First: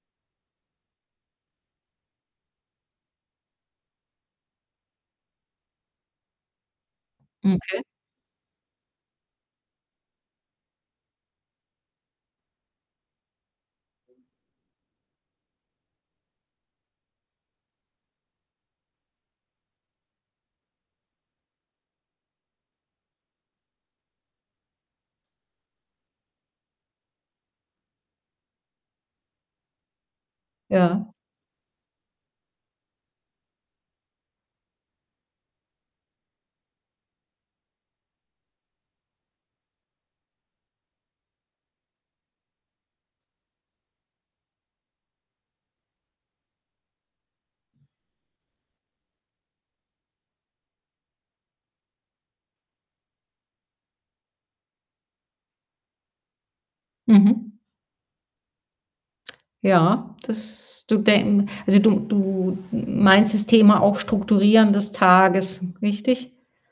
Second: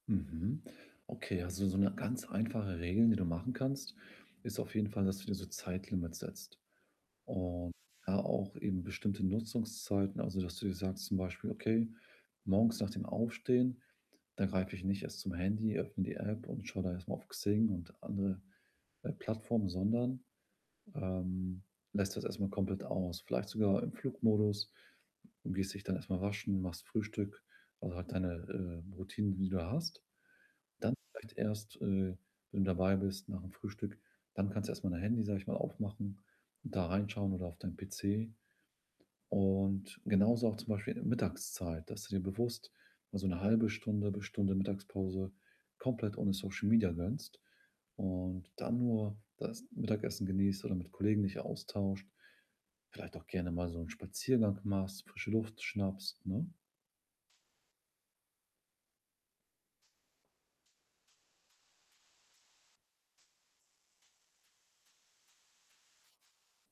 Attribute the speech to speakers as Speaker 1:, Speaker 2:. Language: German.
Speaker 1: Mhm. Okay, also so 'ne ganz einfache Regel, die du machen kannst, ist auf jeden Fall, dass du dir so Zeitlimits setzt und
Speaker 2: Okay.
Speaker 1: da auch eben bestimmte Nutzungszeiten, also das du dir sagst zum Beispiel: „Okay, morgens nach dem Aufstehen, da greife ich nicht erst zum Handy, öffne die App und schaue da erstmal auf Xing und andere, äh, Plattformen”, sondern, ähm, lässt das erstmal komplett aus. Vielleicht sogar im Flugmodus, du gehst dich dann erstmal waschen, machst Frühstück, also halt deine, äh, Routinen, die du da hast. Dann
Speaker 2: Ja.
Speaker 1: vielleicht erst, äh, wenn du dabei bist, nach'm Frühstück dann kannst du erstmal dein Handy, sage ich mal aufmachen und da reinschauen, oder auf deinen PC und genauso, auch zum Beispiel in der Mittagszeit, dass du dir bewusst, mal so 'ne 1/2 Stunde bis Stunde Mittagspause, komplett ohne Social Media gönnst, und dann nur das Mittagessen genießt oder mit Kollegen dich austauscht, vielleicht auch gerne mal so 'n Spaziergang machst, frische Luft schnappst, ne?
Speaker 2: Mhm. Ja, dass du denken also, du du m meinst das Thema auch, Strukturieren des Tages, richtig?